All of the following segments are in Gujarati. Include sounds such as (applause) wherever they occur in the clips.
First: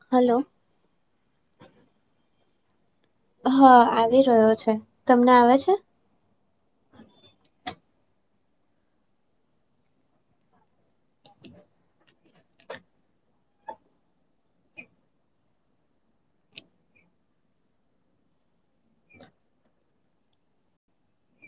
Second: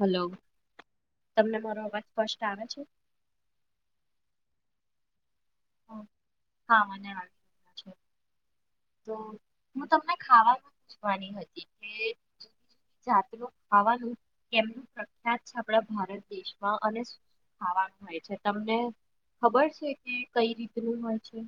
હલો. તમને મારો અવાજ સ્પષ્ટ આવે છે? હા આવી રહ્યો છે. તમને આવે છે? હા મને આવી રહ્યા છે. તો હું તમને ખાવાનું પૂછવાની હતી કે જુદી જુદી જાતનું ખાવાનું કેમનું પ્રખ્યાત છે આપડા ભારત દેશમાં અને શું શું ખાવાનું હોય છે તમને ખબર છે કે કઈ રીતનું હોય છે?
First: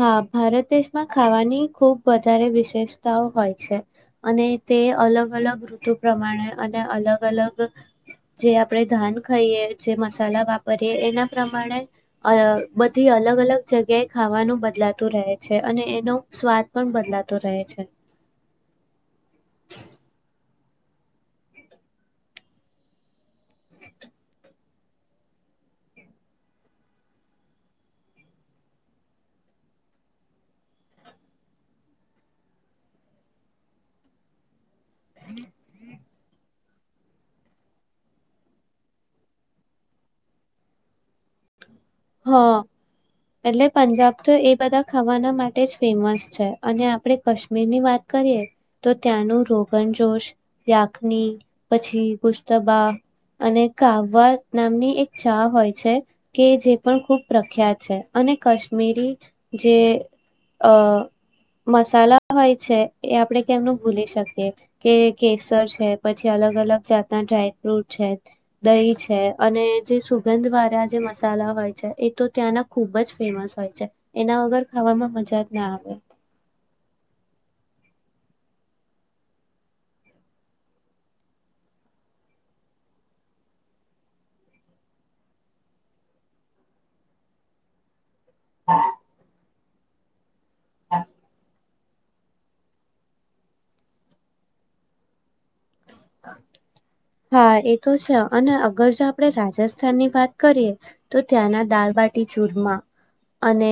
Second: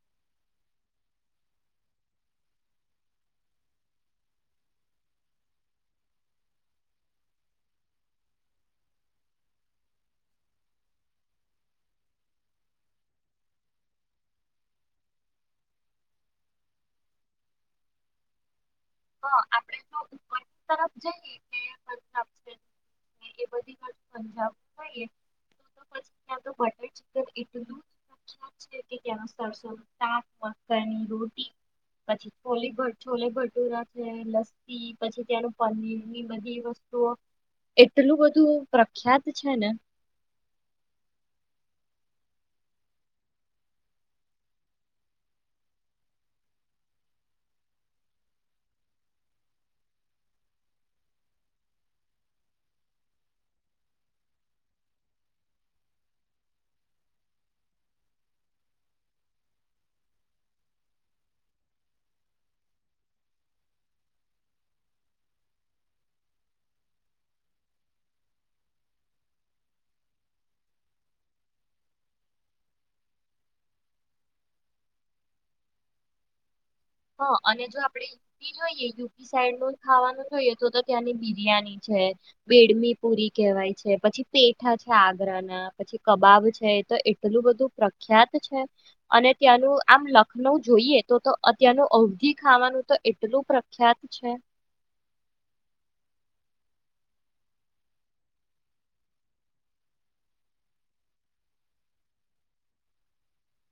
હા ભારત દેશમાં ખાવાની ખુબ વધારે વિશેષતાઓ હોય છે. અને તે અલગ અલગ ઋતુ પ્રમાણે અને અલગ અલગ જે આપણે ધાન ખઈએ જે મસાલા વાપરીએ એના પ્રમાણે અ બધી અલગ અલગ જગ્યાએ ખાવાનું બદલાતું રહે છે. અને એનો સ્વાદ પણ બદલાતો રહે છે. હ આપણેે તો ઉપર તરફ જઈએ તે (inaudible) હા યે તો તો પછી ત્યાં બટર ચિકન એ બધું પ્રખ્યાત છે ત્યાં સરસોનું શાક મકાઈ ની રોટી પછી છોલે ભટુ છોલે ભટુરા જે લસ પી પછી ત્યાંનું પનીર ની બધી વસ્તુ તો એટલું બધું પ્રખ્યાત છે ને હહ એટલે પંજાબ તો એ બધા ખાવાના માટે જ ફેમસ છે. અને આપણે કશ્મીરની વાત કરીએ તો ત્યાંનું રોગન જોશ, યાખની પછી ગુશ્તબા અને કાવવા નામની એક ચા હોય છે કે જે પણ ખૂબ પ્રખ્યાત છે. અને કશ્મીરી જે અ મસાલા હોય છે એ આપણે કેમનું ભૂલી શકીએ કે કેસર છે પછી અલગ અલગ જાતના ડ્રાયફ્રૂટ છે દહી છે અને જે સુગંધ વાળા જે મસાલા હોય છે એ તો ત્યાંના ખુબ જ ફેમસ હોય છે. એના વગર ખાવામાં મજા જ ના આવે. હહ અને જો આપડે યુપી જોઈએ યુપી સાઈડ નું ખાવાનું જોઈએ તો તો ત્યાંની બિરિયાની છે બેડમી પુરી કહેવાય છે પછી પેઠા છે આગ્રાના પછી કબાબ છે તો એટલું બધું પ્રખ ખ્યાત છે અને ત્યાંનું આમ લક નવું જોઈએ તો તો અ ત્યાંનું અવગી ખાવાનું તો એટલું પ્રખ્યાત છે. હા એ તો છે અને અગર જો આપણેે રાજસ્થાનની વાત કરીએ તો ત્યાંના દાલબાટી ચુરમા અને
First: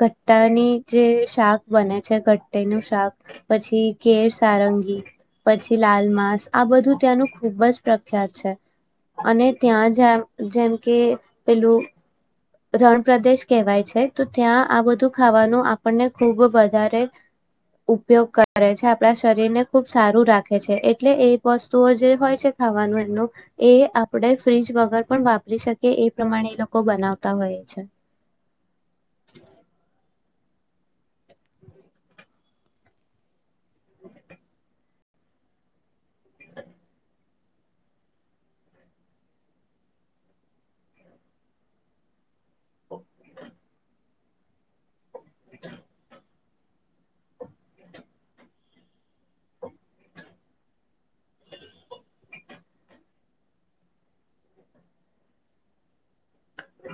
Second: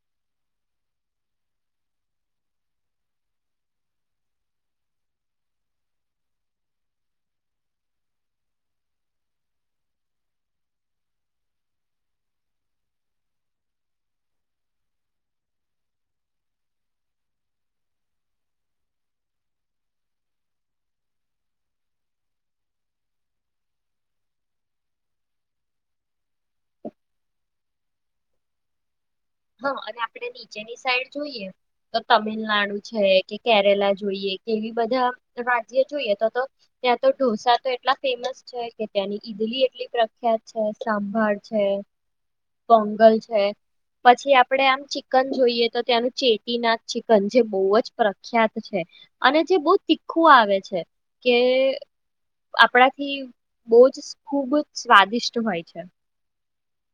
ઘટ્ટાની જે શાક બને છે ઘટ્ટી નું શાક પછી કેેર સારંગી પછી લાલમાંસ આ બધું ત્યાંનું ખૂબ જ પ્રખ્યાત છે. અને ત્યાં જ જેમ કે પેલું રણ પ્રદેશ કહેવાય છે તો ત્યાં આ બધું ખાવાનું આપણને ખૂબ વધારે ઉપયોગ કરે છે આપણા શરીરને ખૂબ સારું રાખે છે એટલે એ વસ્તુઓ જે હોય છે ખાવાનું એમનું એ આપણે ફ્રીઝ વગર પણ વાપરી શકીએ એ પ્રમાણે એ લોકો બનાવતા હોય છે. જેની સાઈડ જોઈએ તો તમિલનાડુ છે કે કેરેલા જોઈએ કેવી બધા રાજ્ય જોઈએ. ત્યાં તો ઢોસા તો એટલા ફેમસ છે કે ત્યાંની ઈદલી એટલી પ્રખ્યાત છે સાંભળ છે. પંગલ છે પછી આપડે આમ ચી કન જોઈએ તો ત્યાંનું ચેટ તિના ચિકન જે બહુ જ પ્રખ્યાત છે અને જે બહ તીખું આવે છે કે આપણાથી બહ જ ખૂબ સ્વાદિષ્ટ હોય છે.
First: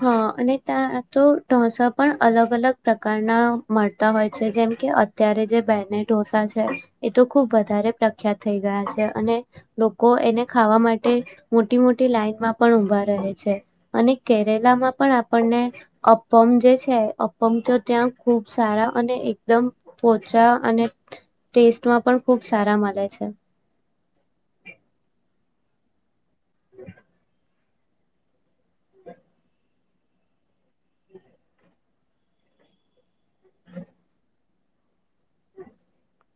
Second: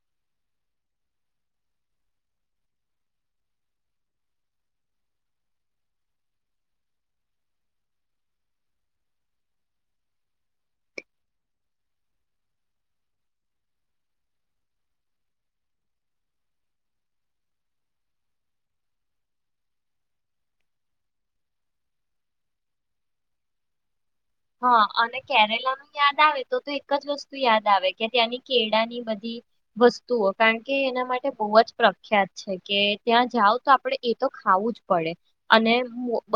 હા અને ત્યાં તો ઢોસા પણ અલગ અલગ પ્રકારના મળતા હોય છે જેમ કે અત્યારે જે બેહેને ઢોસા છે એ તો ખુબ વધારે પ્રખ્યાત થઈ ગયા છે અને લોકો એને ખાવા માટે મોટી મોટી લાઈનમાં પણ ઊભા રહે છે અને કેરેલામાં પણ આપણને અપ્પમ જે છે અપ્પમ તો ત્યાં ખુબ સારા અને એકદમ પોચા અને ટેસ્ટમાં પણ ખુબ સારા મળે છે. હા અને કેરેલા નું યાદ આવે. તો તો એક જ વસ્તુ યાદ. આવે કે ત્યાં. કેળાની બધી વસ્તુઓ કારણ કે એના માટે બહુ જ પ્રખ્યાત છે કે ત્યાં જાઓ તો આપડે એ તો ખાવું જ પડે અને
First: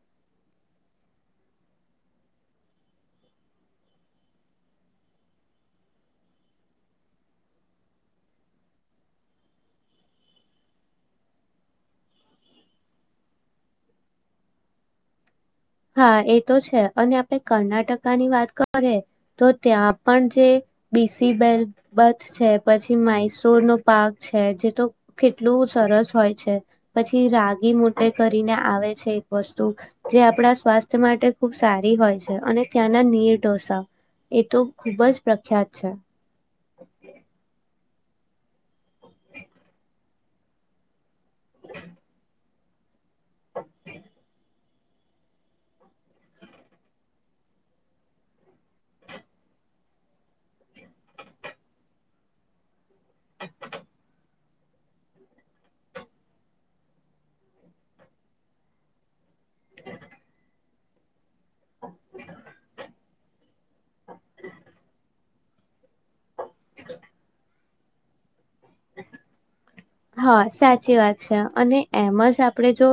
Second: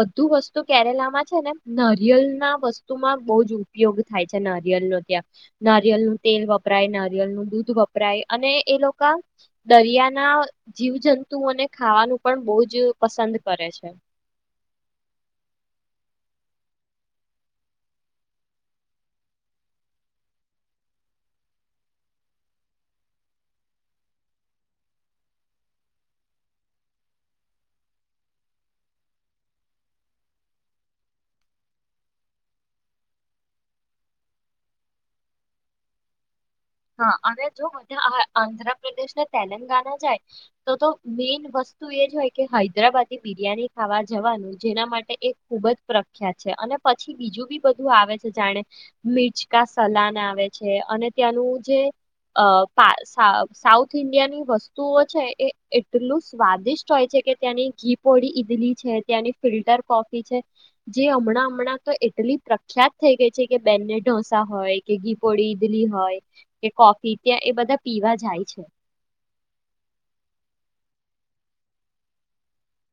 બધું વસ્તુ કેરેલામાં છે ને નરિયલ ના વસ્તુ વતુમાં બહુ જ ઉપયોગ થાય છે નરિયલ ન ત્યાં નરિયળનું તેલ વપરાય નરિયલનું દૂધ વપરાય અને એ લોકો દરિયાના જીવજંતુને ખાવાનું પણ બહુ જ પસંદ કરે છે. હા એ તો છે અને આપે કર્ણાટકાની વાત કરીએ તો ત્યાં પણ જે બીસીબલ બથ છે પછી મઇસુર નો પાક છે જે તો કેટલું સરસ હોય છે પછી રાગી મોટે કરીને આવે છે એક વસ્તુ જે આપણા સ્વાસ્થ્ય માટે ખૂબ સારી હોય છે અને ત્યાંના નીર ઢોસા એ તો ખૂબ જ પ્રખ્યાત છે. હા અને જો બધા આંધ્રપ્રદેશ ને તેલંગાના જાય તો તો મેઈન વસ્તુ એ જ હોય કે હૈદરાબાદ બિરિયાની ખાવા જવાનું. જેના માટે એ ખુબ જ પ્રખ્યાત છે અને પછી બીજું બી બધું આવે છે જાણે મિરચકા સલાન આવે છે અને ત્યાંનું જે અ સાઉથ ઇન્ડિયન ની વસ્તુ વતુ છે એ એટલું સ્વાદિષ્ટ હોય છે કે ત્યાંની ઘીપોળી ઈડલી છે ત્યાંની ફિલ્ટર કોફી છે જે હમણાં હમણાં તો એટલી પ્રખ્યાત થઈ ગઈ છે કે બેને ઢોસા હોય કે ગી પડી દલી હોય. કે કોફી ત્યાં એ બધા. પીવા જાય છે. હ. (unintelligible) હા સાચી વાત છે અને એમ જ આપણે જો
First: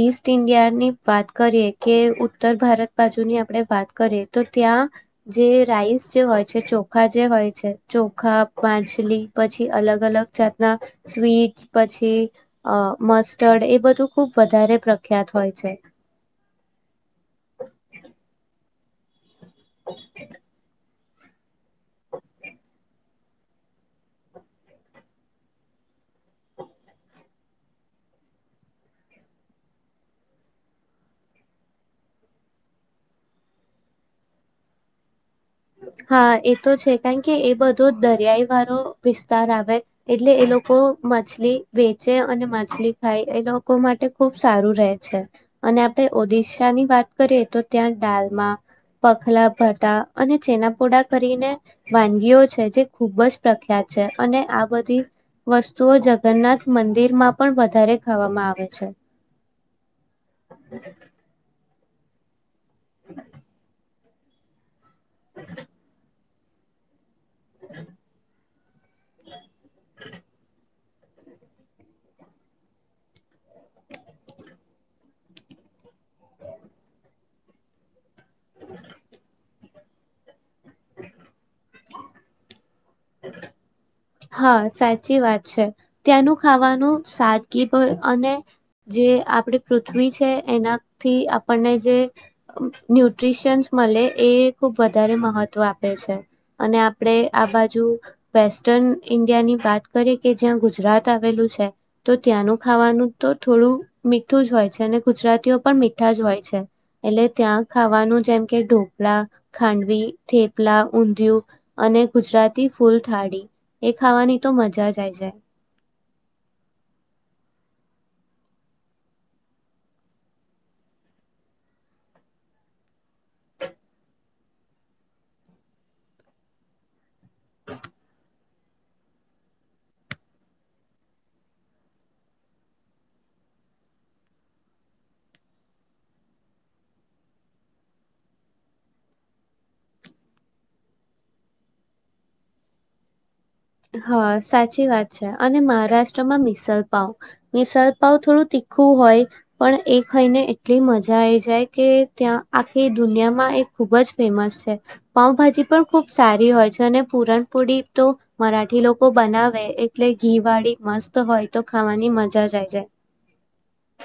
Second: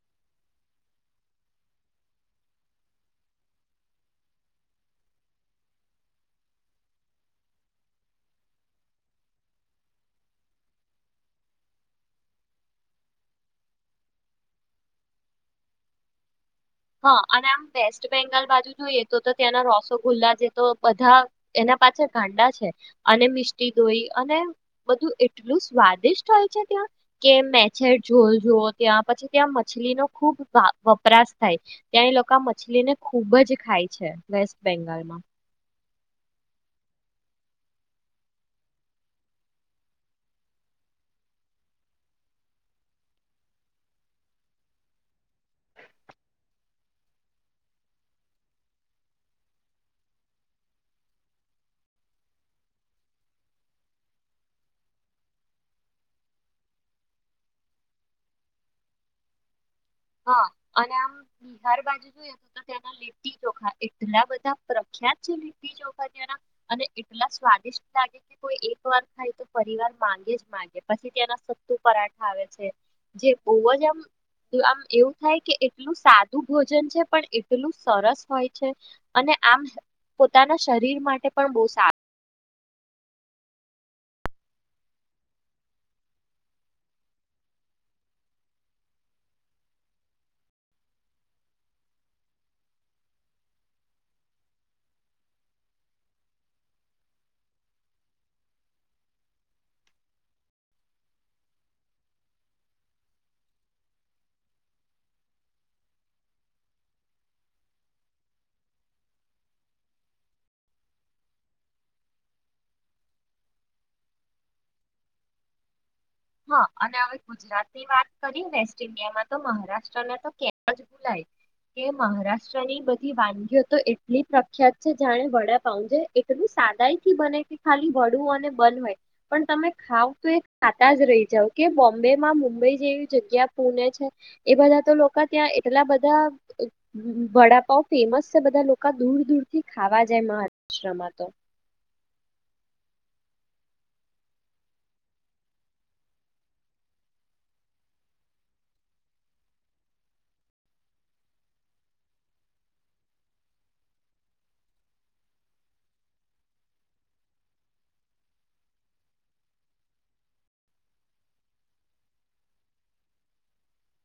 ઈસ્ટ ઇન્ડિયાની વાત કરીએ કે ઉત્તર ભારત બાજુની આપણે વાત કરીએ તો ત્યાં જે રાઈસ જે હોય છે ચોખા જે હોય છે ચોખા માછલી પછી અલગ અલગ જાતના. સ્વીટ્સ પછી અ મસ્ટર્ડ એ બધું ખુબ વધારે પ્રખ્યાત હોય છે. હા અને આમ વેસ્ટ બેંગાલ બાજુ જોઈએ તો. ત્યાંના રોસો ગુલ્લા જે તો બ. ા એના પાછળ ગાંડા છે અને મિસ્ટી દોઈ અને બધું એટલું સ્વાદિષ્ટ હોય છે ત્યાં કે મેર જોલ જો ત્યાં પછી ત્યાં મછલી નો ખુબ વપરાશ. થાય ત્યાં એ લોકો આ મછલી ને ખુબ જ ખાય છે વેસ્ટ બેંગાલમાં. હા એ તો છે કારણ કે એ બધો દરિયાઈ વાળો વિસ્તાર આવે એટલે એ લોકો મછલી વેચે અને માછલી ખાય એ લોકો માટે ખુબ સારું રહે છે અને આપડ ઓડિશાની વાત કરીએ તો ત્યાં ડાલમાં પખલા ભટા. અને ચેનાપોડા કરીને વાનગીઓ છે જે ખૂબ જ પ્રખ્યાત છે અને આ બધી વસ્તુઓ જગન્નાથ મંદિરમાં પણ વધારે ખાવામાં આવે છે. હા અને આમ બિહાર બાજુ. ત લીટીખા એટલા બધા. સુખ્યાત છે લીી જોના. અને એટલા સ્વાદિષ્ટ લાગે કે કોઈ એક વાર ખાય તો. પરિવાર માંગે જ મા. પછી ત્યાના સત્તુ પરાઠા આવે છે જેજ આમ આમ. એવું થાય કે એટલું સાદું ભોજન છે પણ એટલું સરસ. હોય છે અને આમ. પોતાના શરીર માટે પણ બહુ સારું. હટ (unintelligible) હા સાચી વાત છે ત્યાંનું ખાવાનું સાદગી પર અને જે આપડી પૃથ્વી છે એનાથી આપણને જે ન્યુટ્રીિશિયન્સ મળે એ ખુબ વધારે મહત્વ આપે છે અને આપણે આ બાજુ વસ્ટ. સ્ટન ઇન્ડિયા ની વાત કરીએ કે જ્યાં ગુજરાત આવેલું છે તો ત્યાંનું ખાવાનું તો થોડું મીઠું જ હોય છે અને ગુજરાતીઓ પણ મીઠા જ હોય છે એટલે ત્યાં ખાવાનું જેમ કે ઢોપળા ખાંડવી થેપલા ઊંધિયું અને ગુજરાતી ફૂલ થાળી. એ ખાવાની તો મજા જાય જ. હા અને હવે ગુજરાત ની વાત કરી વેસ્ટ ઇન્ડિયામાં તો મહારાષ્ટ્ર તો કે ભુલાય કે મહારાષ્ટ્રની બધી વાનગીઓ તો એટલી પ્રખ્યાત છે જાણે વડાપ છે એટલું સાદા થી બને કે ખાલી વળવું અને બન હોય પણ તમે ખાવ તો. જ રહી જાવ કે બોમ્બે માં મુંબઈ જેવી જગ્યા પુણે છે એ બધા તો લોકો ત્યાં એટલા બધા વડાપા ફેમસ છે બધા લોકો દૂર દૂરથી ખાવા જાય મહારાષ્ટ્રમાં તો. હા સાચી વાત છે અને મહારાષ્ટ્રમાં મિસલપાવ મિસલપાવ થોડું તીખું હોય પણ એ થઈને એટલી મજા આવીઈ જાય કે ત્યાં આખી દુનિયામાં એ ખૂબ જ ફેમસ છે પાઉભાજી પણ ખૂબ સારી હોય છે અને પુરણપોડી તો. મરાઠી લોકો બનાવે એટલે ઘીવાળી મસ્ત હોય તો ખાવાની મજા જઈ જાય.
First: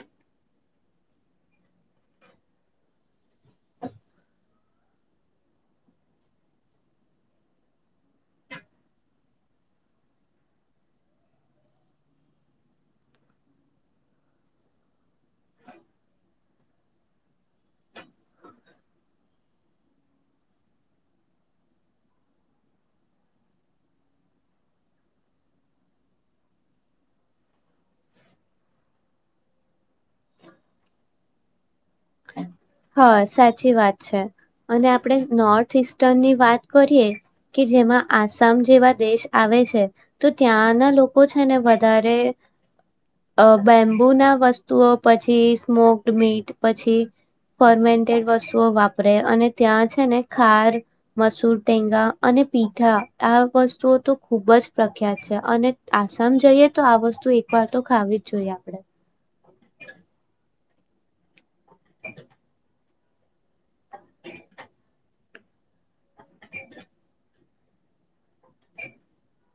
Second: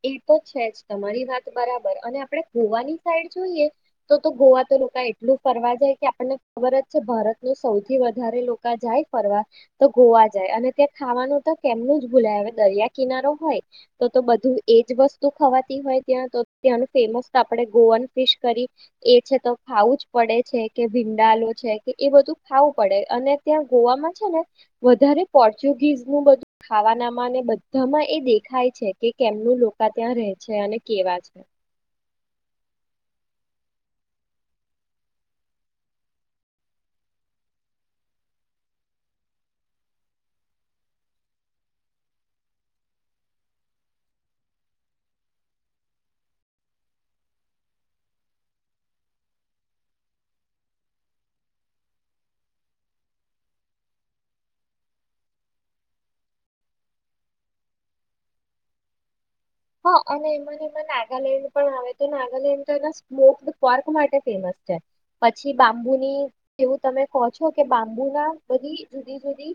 એ તો છે જ તમારી વાત બરાબર અને આપણે ગોવાની સાઈડ જોઈએ તો તો ગોવા તો લોકો એટલું ફરવા જાય કે આપણને ખબર જ છે ભારત ન સૌથી વધારે લોકો જાય ફરવા તો ગોવા જાય અને ત્યાં ખાવાનું તો કેમનું જ ભૂલાય આવે દરિયા કિનારો હોય તો તો બધું. એજ વસ્તુ ખવાતી હોય ત્યાં તો ત્યાંનું ફેમસ આપણે ગોવન ફીશ કરી એ છે તો ખાવું જ પડે છે કે ભીંડાાલ છે કે એ બધું ખાવું પડે અને ત્યાં ગોવામાં છે ને વધારે પોર્ચુગીઝ નું બધું ખાવાનામાં બધામાં એ દેખાય છે કેમ. લોકોકા ત્યાં રે છે અને કેવા છે. હા સાચી વાત છે અને આપણે નોર્થ ઇસ્ટર્નની વાત કરીએ કે જેમાં આસામ જેવા દેશ આવે છે તો ત્યાંના લોકો છે ને વધારે બેમ્બુ ના વસ્તુઓ પછી સ્મોક્ડ મીટ પછી. ફર્મેન્ટેડ વસ્તુઓ વાપરે અને ત્યાં છે ને ખાર મસૂર ટેંગા અને પીઠા આ વસ્તુઓ તો ખૂબ જ પ્રખ્યાત છે અને આસામ જઈએ તો આ વસ્તુ એક વાર તો ખાવી જ જોઈએ આપણે. હા અને એમાં ને નાગાલેન્ડ પણ આવે તો નાગાલેન્ડ તો એના સ્મોક. પર્ક માટે ફેમસ છે. પછી બાંબુની જેવું તમે કહો છો કે બાંબુ ના બધી જુદી જુદી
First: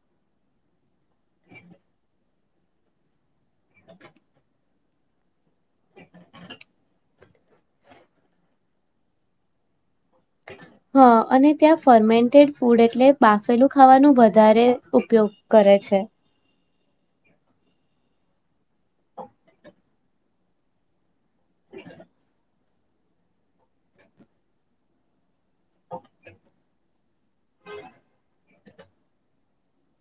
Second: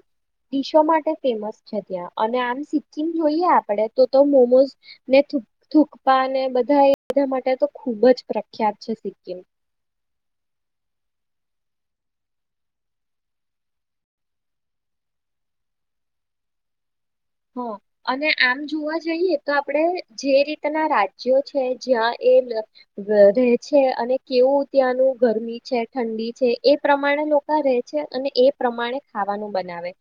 િશો માટે ફેમસ છે ત્યાં અને આમ સિક્કિમ જોઈએ આપ. પડે તો મોમોઝ. ને થૂકપા ને બધા એ બધા માટે તો ખૂબ જ પ્રખ્યાત છે સિક્િમ. હા અને ત્યાં ફર્મેન્ટેડ ફૂડ એટલે બાફેલું ખાવાનું વધારે ઉપયોગ કરે છે. હ અને આમ જોવા જઈએ તો આપણે જે રીતના રાજ્યો છે જ્યાં એ રહે છે અને કેવું ત્યાંનું ગરમી છે ઠંડી છે એ પ્રમાણે લોકો રહે છે અને એ પ્રમાણે ખાવાનું બનાવે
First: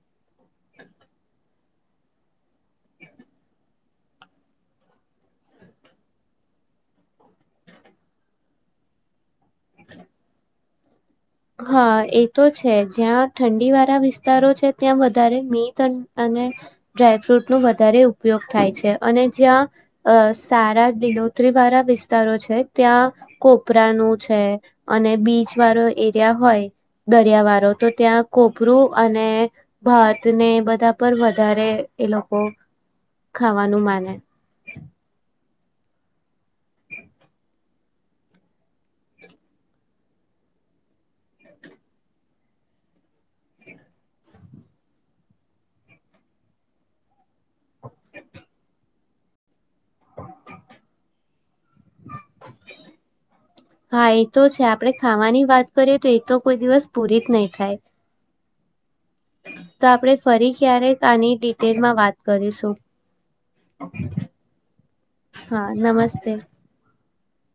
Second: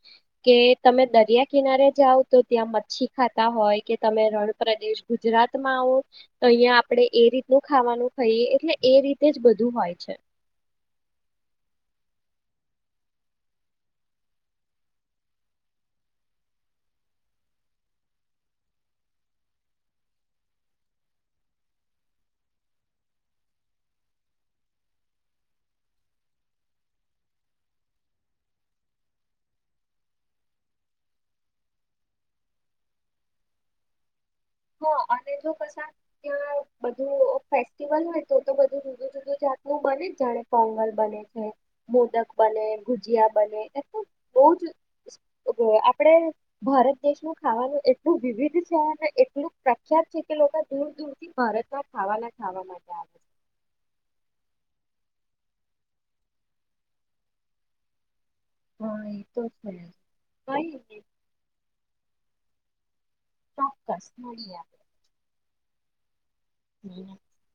કે તમે દરિયા કિનારે. જાઓ તો ત્યાં મચ્છી ખાતા હોય કે તમે રણ પ્રદેશ ગુજરાતમાં આવો તો અહિયાં આપણે એ રીતનું ખાવાનું ખાઈએ એટલે એ રીતે જ બધું હોય છે. હા એ તો છે જ્યાં ઠંડી વારા વિસ્તારો છે ત્યાં વધારે મી ત અને ડ્રાયફ્રૂટ નો વધારે ઉપયોગ થાય છે અને જ્યાં અ સારા દિલોતરી વાળા વિસ્તારો છે ત્યાં કોપરાનું છે અને બીચ વાળો એ ત્યા હોય દરિયા વારો તો ત્યાં કોપરું અને ભાત ને બધા પર વધારે એ લોકો ખાવાનું માને. હા અને જો કશાક ત્યાં બધું ફેસ્ટિવલ હોય તો તો બધું જુદું જુદું જાતનું બને જ જાણે પોંગલ બને છે મોદક બને ગુજીયા બને એટલ બો જ આપડે ભારત દેશમાં ખાવાનું એટલું વિવિધ છે. એટલુ પ્રખ્યાત છે કે લોકો દૂર દૂર થી ભારત માં ખાવા લાગ હા એ તો છે આપડે ખાવાની વાત કરીએ તો એ તો કોઈ દિવસ પૂરી જ નહી થાય. હા એ છે. તો જ. આપડે ફરી કઈ ક્યારેક નઈ આની ડિટેલમાં વાત કરીશું. ચોક્કસ મળિયા. હા નમસ્તે. (inaudible)